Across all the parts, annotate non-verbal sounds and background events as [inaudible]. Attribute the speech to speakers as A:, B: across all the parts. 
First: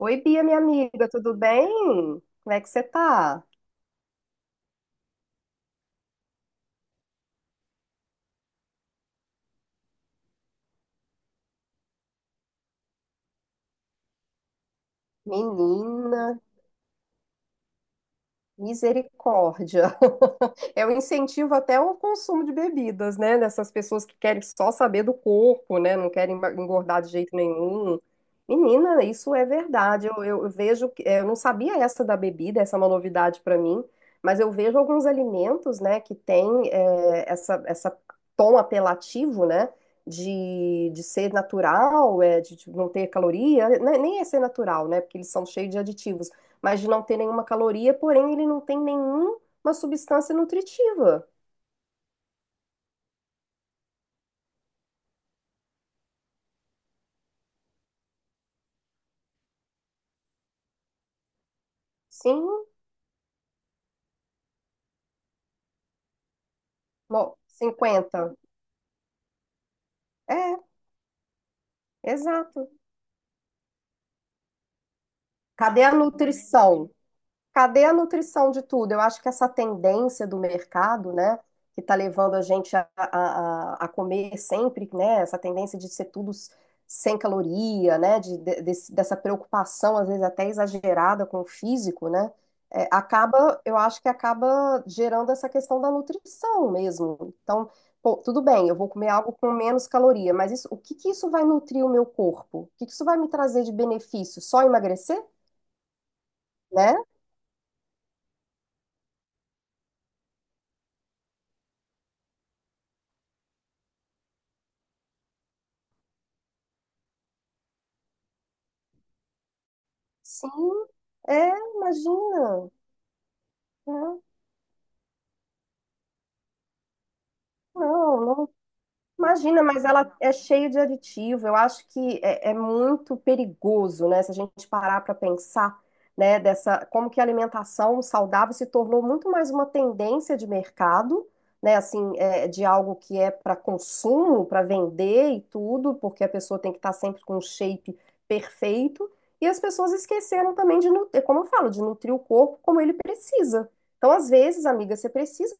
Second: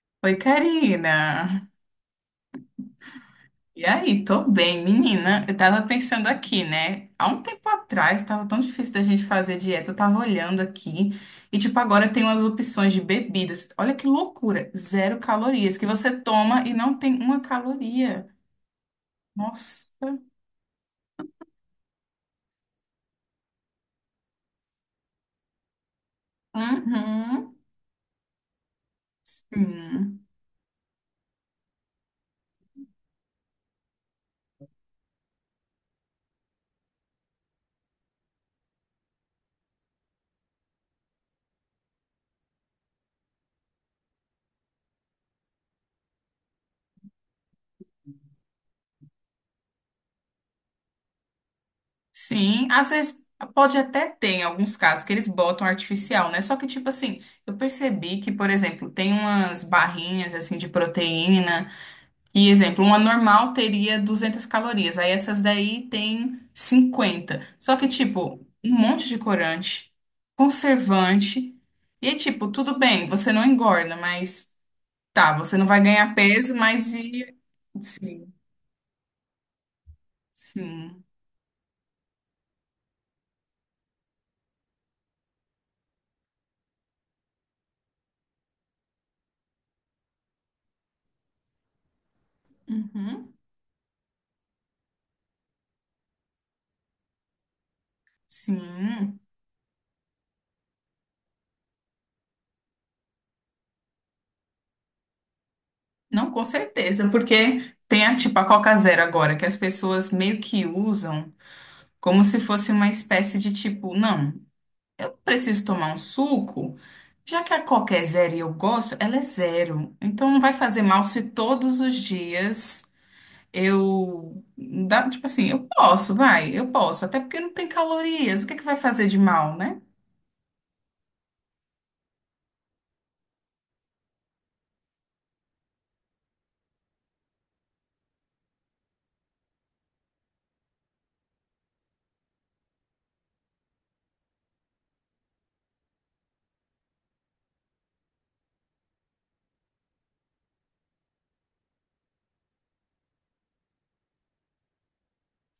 A: Oi,
B: Oi,
A: Bia, minha amiga, tudo
B: Karina.
A: bem? Como é que você tá?
B: E aí, tô bem, menina. Eu tava pensando aqui, né? Há um tempo atrás tava tão difícil da gente fazer dieta. Eu tava olhando aqui e, tipo, agora tem umas opções de bebidas. Olha que loucura! Zero calorias que você
A: Menina,
B: toma e não tem uma caloria. Nossa.
A: misericórdia. [laughs] Eu incentivo até o consumo de bebidas, né? Dessas pessoas que querem só saber do corpo, né? Não querem engordar de jeito
B: Uhum.
A: nenhum. Menina, isso é verdade. Eu,
B: Sim.
A: eu vejo, eu não sabia essa da bebida, essa é uma novidade para mim, mas eu vejo alguns alimentos, né, que tem essa tom apelativo, né? De ser natural, de não ter caloria, né, nem é ser natural, né? Porque eles são cheios de aditivos, mas de não ter nenhuma caloria, porém ele não tem nenhuma substância nutritiva.
B: Sim. Às vezes pode até ter em alguns casos que eles botam artificial, né? Só que, tipo assim, eu percebi que, por exemplo, tem umas barrinhas assim de proteína. E
A: Sim,
B: exemplo, uma normal teria 200 calorias, aí essas daí tem
A: bom,
B: 50. Só que,
A: 50.
B: tipo, um monte de corante,
A: É,
B: conservante. E aí, tipo,
A: exato.
B: tudo bem, você não engorda, mas tá, você não vai
A: Cadê a
B: ganhar peso,
A: nutrição?
B: mas e.
A: Cadê a
B: Sim,
A: nutrição de tudo? Eu acho que essa tendência do
B: sim.
A: mercado, né, que está levando a gente comer sempre, né, essa tendência de ser tudo sem caloria, né, dessa preocupação, às vezes até exagerada com o físico, né,
B: Uhum,
A: acaba, eu acho que acaba gerando essa questão da nutrição mesmo. Então, pô, tudo bem, eu vou comer
B: sim.
A: algo com menos caloria, mas isso, o que que isso vai nutrir o meu corpo? O que que isso vai me trazer de benefício? Só emagrecer?
B: Não, com
A: Né?
B: certeza, porque tem a, tipo, a Coca Zero agora, que as pessoas meio que usam como se fosse uma espécie de tipo, não. Eu preciso tomar um suco, já que a Coca é zero e eu gosto, ela é zero. Então não vai
A: Sim,
B: fazer mal se todos os
A: imagina.
B: dias
A: Né?
B: eu. Dá- tipo assim, eu posso, vai, eu posso. Até porque não tem
A: Não,
B: calorias. O
A: não.
B: que é que vai fazer de mal,
A: Imagina,
B: né?
A: mas ela é cheia de aditivo. Eu acho que é muito perigoso, né? Se a gente parar para pensar, né, dessa como que a alimentação saudável se tornou muito mais uma tendência de mercado, né? Assim, é, de algo que é para consumo, para vender e tudo, porque a pessoa tem que estar sempre com um shape perfeito. E as pessoas esqueceram também de nutrir, como eu falo, de nutrir o corpo como ele precisa. Então, às vezes, amiga, você precisa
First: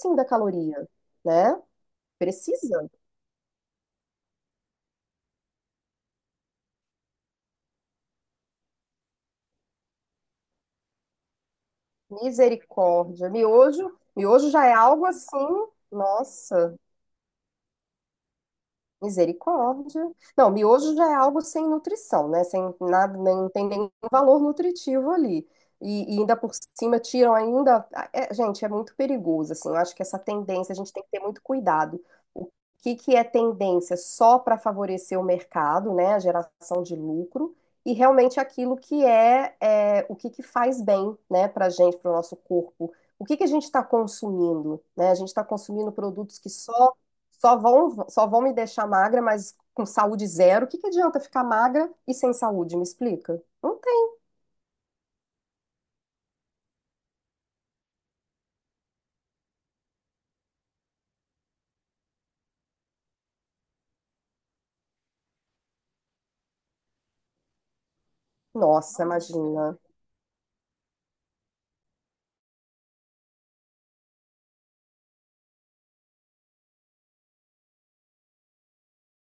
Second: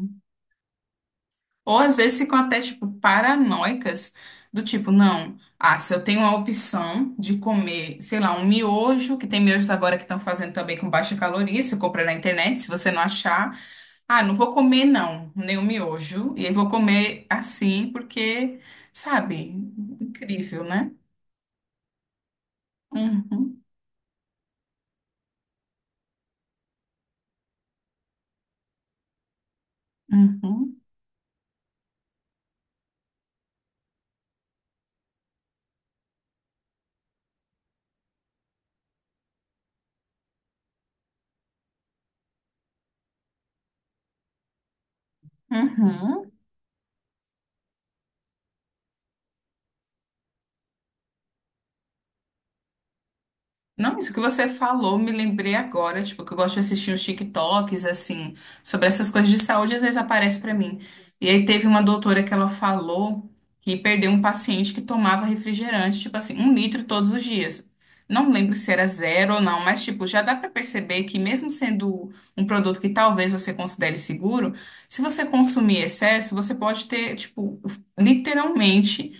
A: sim da caloria, né?
B: Ou às vezes ficam até, tipo,
A: Precisa.
B: paranoicas, do tipo, não, ah, se eu tenho a opção de comer, sei lá, um miojo, que tem miojos agora que estão fazendo também com baixa caloria, se compra na internet, se você não
A: Misericórdia.
B: achar.
A: Miojo,
B: Ah, não
A: miojo
B: vou
A: já é
B: comer,
A: algo
B: não, nem o
A: assim,
B: miojo. E aí vou
A: nossa.
B: comer assim, porque, sabe,
A: Misericórdia. Não,
B: incrível, né?
A: miojo já é algo sem nutrição, né? Sem nada, nem não
B: Uhum,
A: tem nenhum valor nutritivo ali. E ainda por cima tiram ainda. Ah, gente, é muito perigoso, assim. Eu acho que essa tendência
B: uhum,
A: a gente tem que ter muito cuidado. O que que é tendência só para favorecer o mercado, né? A geração de lucro e realmente aquilo que é o que que faz bem, né? Para gente, para o nosso corpo. O que que a gente está consumindo, né? A gente está consumindo
B: uhum.
A: produtos que só vão me deixar magra, mas com saúde zero. O que que adianta ficar magra e sem saúde? Me explica? Não
B: Não, isso
A: tem.
B: que você falou, me lembrei agora, tipo, que eu gosto de assistir uns TikToks, assim, sobre essas coisas de saúde, às vezes aparece pra mim. E aí teve uma doutora que ela falou que perdeu um paciente que tomava refrigerante, tipo assim, 1 litro todos os dias. Não lembro se era
A: Nossa,
B: zero ou não,
A: imagina.
B: mas, tipo, já dá pra perceber que mesmo sendo um produto que talvez você considere seguro, se você consumir excesso, você pode ter, tipo, literalmente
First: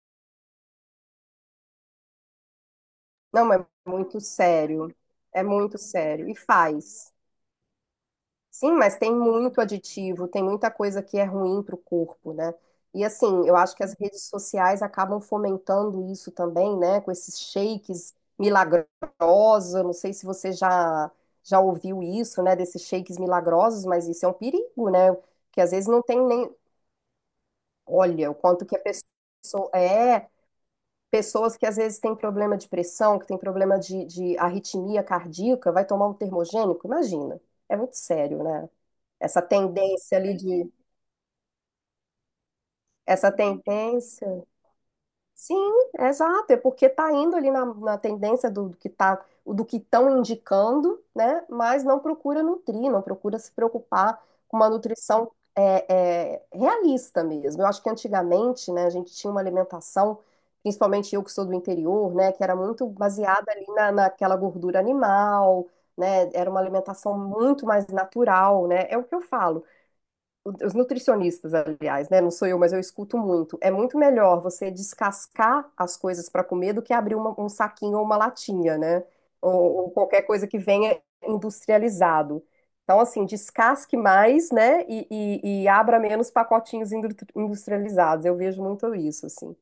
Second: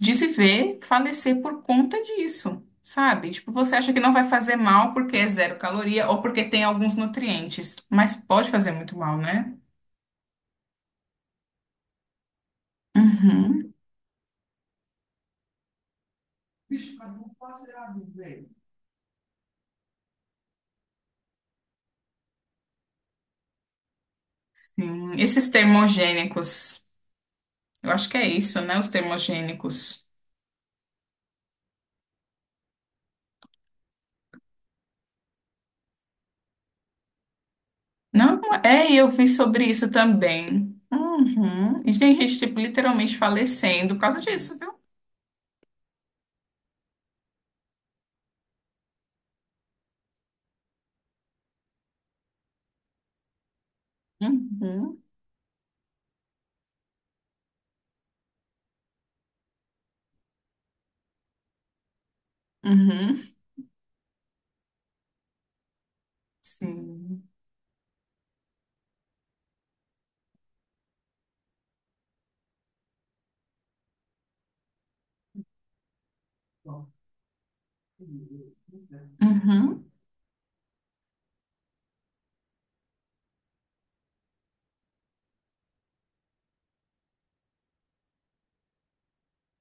B: de se ver falecer por conta disso, sabe? Tipo,
A: Não, é
B: você acha que não
A: muito
B: vai fazer mal
A: sério.
B: porque é
A: É
B: zero
A: muito
B: caloria ou
A: sério. E
B: porque tem alguns
A: faz.
B: nutrientes, mas pode
A: Sim,
B: fazer
A: mas
B: muito
A: tem
B: mal, né?
A: muito aditivo, tem muita coisa que é ruim para o corpo, né? E assim, eu
B: Uhum.
A: acho que as redes sociais acabam fomentando isso também, né? Com esses shakes milagrosos, eu não sei se você já ouviu isso, né? Desses shakes milagrosos, mas isso é um perigo,
B: Sim.
A: né?
B: Esses
A: Que às vezes não tem nem.
B: termogênicos, eu acho que é
A: Olha, o
B: isso,
A: quanto que
B: né?
A: a
B: Os
A: pessoa.
B: termogênicos.
A: É, pessoas que às vezes têm problema de pressão, que têm problema de arritmia cardíaca, vai tomar um termogênico, imagina. É muito
B: Não,
A: sério, né?
B: é, eu vi
A: Essa
B: sobre isso
A: tendência ali de.
B: também. Uhum. E tem gente, tipo, literalmente
A: Essa
B: falecendo por causa
A: tendência.
B: disso, viu?
A: Sim, exato. É porque tá indo ali na tendência do que estão indicando, né? Mas não procura nutrir, não procura se preocupar com uma
B: Uhum.
A: nutrição realista mesmo. Eu acho que antigamente, né, a gente tinha uma alimentação, principalmente eu que sou do interior, né, que era muito
B: Uhum.
A: baseada ali naquela gordura animal, né? Era uma alimentação
B: Sim.
A: muito mais natural, né? É o que eu falo, os nutricionistas, aliás, né? Não sou eu, mas eu escuto muito. É muito melhor você descascar as coisas para comer do que abrir um saquinho ou uma latinha, né? Ou,
B: Uhum.
A: ou qualquer coisa que venha industrializado. Então, assim, descasque mais, né? E abra menos pacotinhos industrializados. Eu vejo muito isso, assim.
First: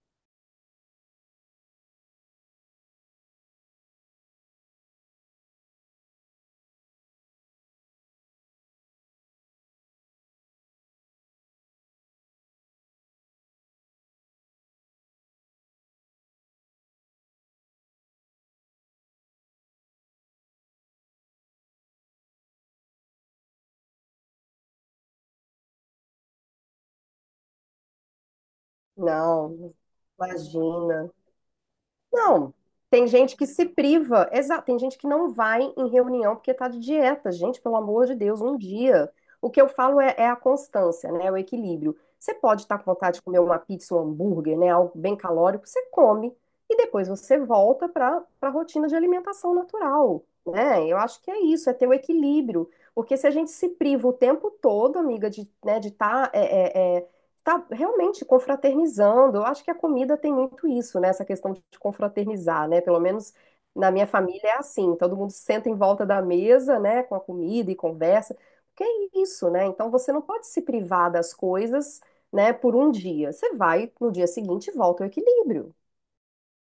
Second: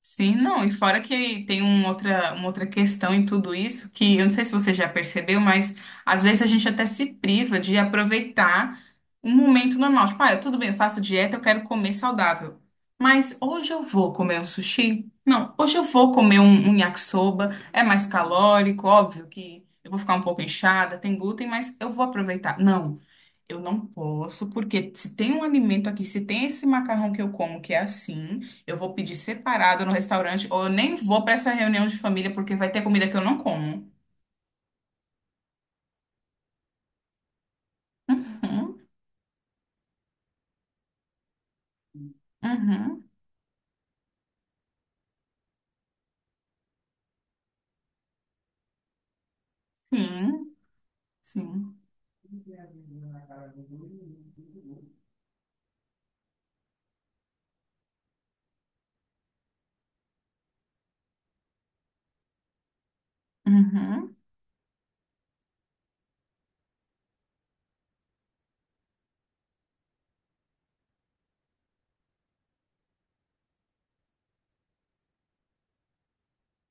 B: Sim, não, e fora que tem uma outra questão em tudo isso, que eu não sei se você já percebeu, mas às vezes a gente até se priva de aproveitar um momento normal. Tipo, ah, tudo bem, eu faço dieta, eu quero comer saudável. Mas hoje eu vou comer um sushi? Não, hoje eu vou comer um yakisoba, é mais calórico, óbvio que eu vou ficar um pouco inchada, tem glúten, mas eu vou aproveitar. Não. Eu não posso, porque se tem um alimento aqui, se tem esse macarrão que eu como que é assim, eu vou pedir
A: Não,
B: separado no restaurante, ou eu nem
A: imagina.
B: vou para essa reunião de família,
A: Não,
B: porque vai ter comida
A: tem
B: que eu
A: gente
B: não
A: que se
B: como.
A: priva, exato, tem gente que não vai em reunião porque tá de dieta. Gente, pelo amor de Deus, um
B: Uhum,
A: dia. O que eu falo é a constância, né? É o equilíbrio. Você pode estar com
B: uhum,
A: vontade de comer uma pizza, um hambúrguer, né? Algo bem calórico, você come e depois você volta para a rotina de alimentação natural,
B: sim,
A: né? Eu acho que é isso, é
B: sim.
A: ter o equilíbrio. Porque se a gente se priva o tempo todo, amiga, de, né, de estar tá realmente confraternizando. Eu acho que a comida tem muito isso, né? Essa questão de confraternizar, né? Pelo menos na minha
B: Uhum.
A: família é assim, todo mundo senta em volta da mesa, né, com a comida e conversa. Porque é isso, né? Então você não pode se privar das coisas, né, por um dia. Você vai no dia seguinte e volta ao equilíbrio.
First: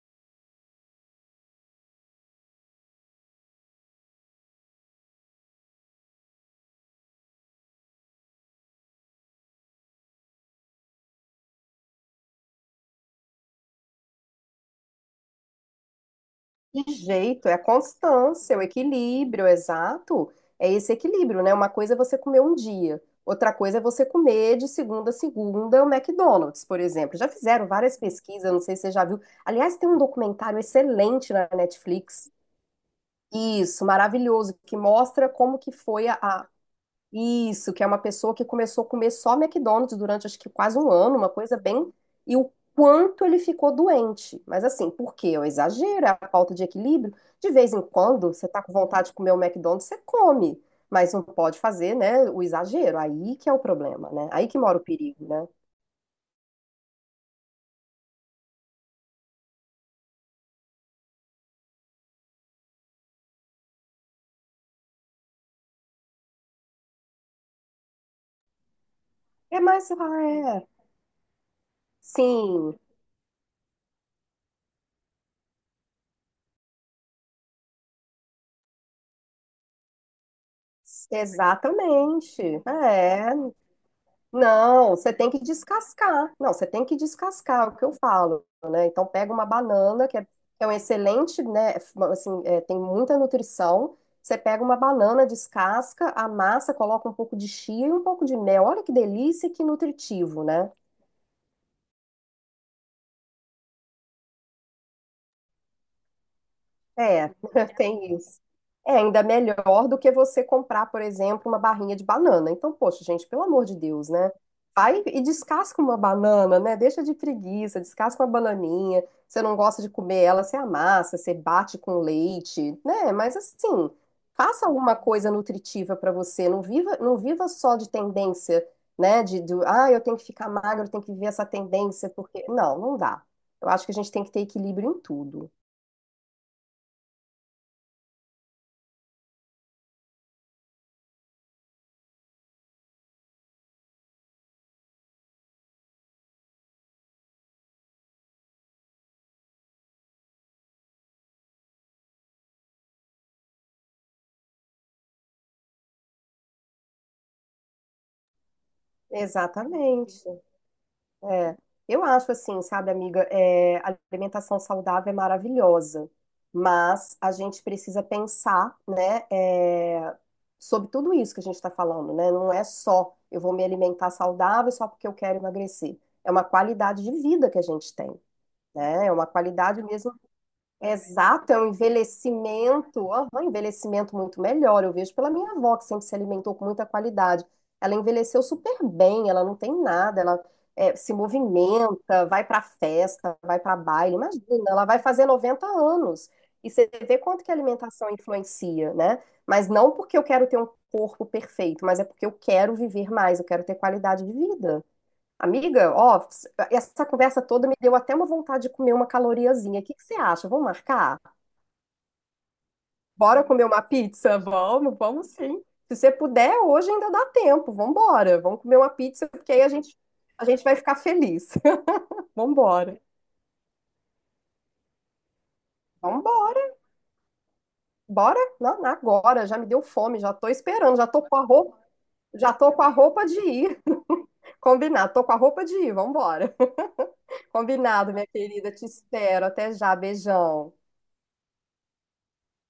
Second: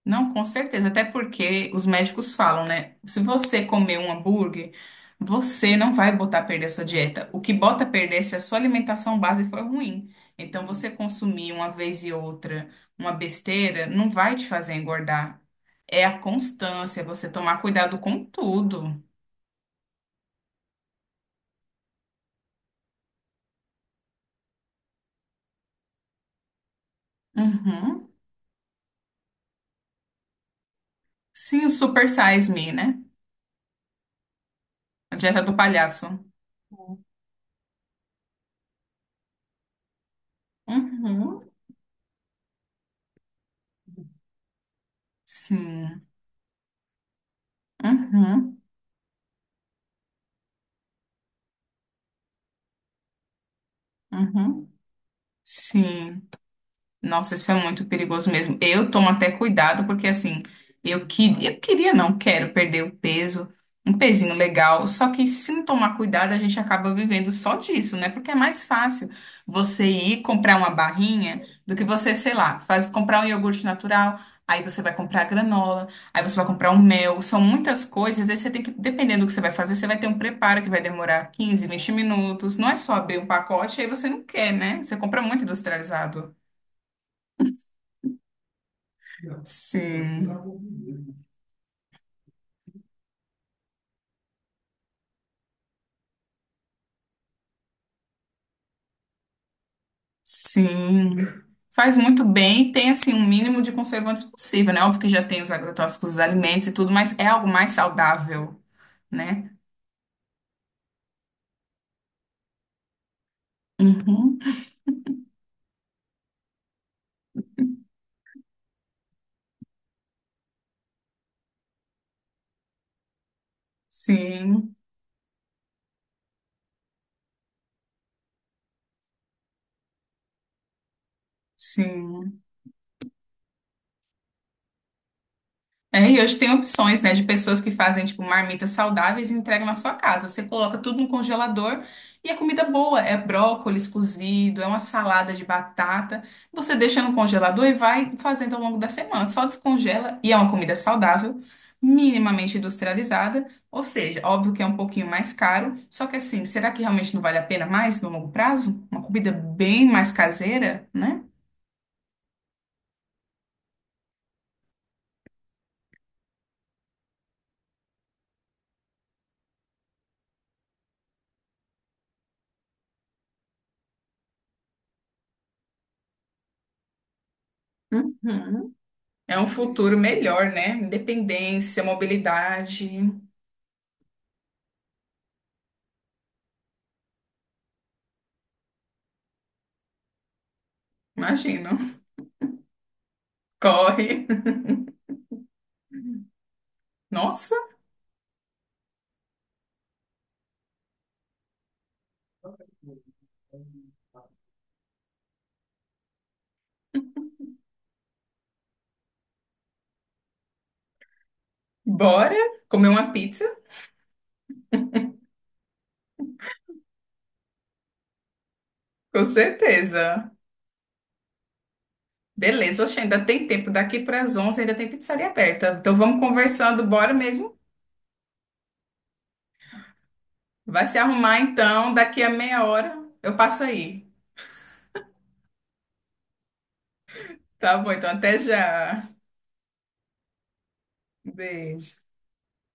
B: Não, com certeza, até porque os médicos falam, né? Se você comer um hambúrguer, você não vai botar a perder a sua dieta. O que bota a perder é se a sua alimentação base for ruim. Então, você consumir uma vez e outra uma besteira não vai te fazer engordar. É a constância, é você
A: Jeito, é a
B: tomar cuidado com
A: constância, é o
B: tudo.
A: equilíbrio, exato. É esse equilíbrio, né? Uma coisa é você comer um dia, outra coisa é você comer de segunda a segunda o McDonald's, por exemplo. Já fizeram várias
B: Uhum.
A: pesquisas, não sei se você já viu. Aliás, tem um documentário excelente na
B: Sim, o Super
A: Netflix.
B: Size Me, né?
A: Isso, maravilhoso, que
B: A
A: mostra
B: dieta do
A: como que
B: palhaço.
A: foi a isso, que é uma pessoa que começou a comer só McDonald's durante acho que quase um ano, uma
B: Uhum.
A: coisa bem. E o quanto ele ficou doente. Mas assim, por quê? É o
B: Sim.
A: exagero, é a falta de equilíbrio. De vez em quando, você
B: Uhum.
A: tá com vontade de comer um McDonald's, você come. Mas não pode fazer, né, o exagero. Aí que é o problema, né? Aí que
B: Uhum.
A: mora o perigo, né?
B: Sim. Nossa, isso é muito perigoso mesmo. Eu tomo até cuidado, porque assim, eu queria, não quero perder o peso, um pezinho legal. Só que se não tomar cuidado, a gente acaba vivendo só disso, né? Porque é mais fácil
A: É
B: você
A: mais.
B: ir
A: Ah,
B: comprar
A: é.
B: uma barrinha do que você, sei lá,
A: Sim,
B: faz, comprar um iogurte natural, aí você vai comprar granola, aí você vai comprar um mel. São muitas coisas, aí você tem que, dependendo do que você vai fazer, você vai ter um preparo que vai demorar 15 20
A: exatamente.
B: minutos. Não é só abrir um
A: É.
B: pacote, aí você não quer, né?
A: Não,
B: Você
A: você
B: compra
A: tem que
B: muito
A: descascar.
B: industrializado.
A: Não, você tem que descascar, é o que eu falo, né? Então pega uma banana, que é,
B: Sim,
A: é um excelente, né? Assim, tem muita nutrição. Você pega uma banana, descasca, amassa, coloca um pouco de chia e um pouco de mel. Olha que delícia, e que nutritivo, né?
B: sim. Faz muito bem e tem assim um mínimo de conservantes possível, né? Óbvio que já tem os agrotóxicos dos alimentos e tudo, mas é
A: É,
B: algo mais
A: [laughs] tem isso.
B: saudável,
A: É ainda
B: né?
A: melhor do que você comprar, por exemplo, uma barrinha de banana. Então, poxa, gente, pelo amor de Deus, né?
B: Uhum.
A: Vai e descasca uma banana, né? Deixa de preguiça, descasca uma bananinha. Você não gosta de comer ela, você amassa, você bate com leite, né? Mas assim, faça
B: Sim,
A: alguma coisa nutritiva para você. Não viva, não viva só de tendência, né? Eu tenho que ficar magro, eu tenho que viver essa tendência,
B: sim.
A: porque. Não, não dá. Eu acho que a gente tem que ter equilíbrio em tudo.
B: É, e hoje tem opções, né, de pessoas que fazem, tipo, marmitas saudáveis e entregam na sua casa. Você coloca tudo no congelador e a comida boa. É brócolis cozido, é uma salada de batata. Você deixa no congelador e vai fazendo ao longo da semana. Só descongela e é uma comida saudável, minimamente industrializada. Ou seja, óbvio que é um pouquinho mais caro. Só que assim, será que realmente não vale a pena mais no longo prazo? Uma comida bem mais
A: Exatamente.
B: caseira, né?
A: É. Eu acho assim, sabe, amiga, a alimentação saudável é maravilhosa, mas a gente precisa pensar, né, sobre tudo isso que a gente está falando, né? Não é só eu vou me alimentar saudável só porque eu quero emagrecer. É uma qualidade de vida que a gente tem,
B: Uhum.
A: né? É uma
B: É um
A: qualidade
B: futuro
A: mesmo.
B: melhor, né?
A: Exato, é um
B: Independência, mobilidade.
A: envelhecimento, aham, um envelhecimento muito melhor. Eu vejo pela minha avó, que sempre se alimentou com muita qualidade. Ela envelheceu super bem, ela não tem nada, ela se
B: Imagino. [laughs]
A: movimenta, vai pra festa, vai pra
B: Corre.
A: baile. Imagina, ela vai fazer 90 anos. E você vê quanto que a
B: Nossa,
A: alimentação influencia, né? Mas não porque eu quero ter um corpo perfeito, mas é porque eu quero viver mais, eu quero ter qualidade de vida. Amiga, ó, essa conversa toda me deu até uma vontade de comer uma caloriazinha. O que que você acha? Vamos marcar?
B: bora comer uma
A: Bora
B: pizza?
A: comer uma pizza? Vamos sim. Se você puder, hoje ainda dá tempo. Vamos embora. Vamos comer uma
B: Com
A: pizza, porque aí a gente,
B: certeza.
A: a gente vai ficar feliz. [laughs] Vamos
B: Beleza, oxe,
A: embora.
B: ainda tem tempo. Daqui para as 11 ainda tem pizzaria aberta. Então vamos
A: Vamos embora.
B: conversando, bora mesmo.
A: Bora? Não, agora. Já me deu fome, já tô
B: Vai
A: esperando,
B: se arrumar então. Daqui a
A: já
B: meia
A: tô com a
B: hora
A: roupa de
B: eu passo
A: ir.
B: aí.
A: [laughs] Combinado. Tô com a roupa de ir. Vamos embora. [laughs]
B: Tá bom, então
A: Combinado, minha
B: até
A: querida. Te
B: já.
A: espero. Até já. Beijão.
B: Beijo.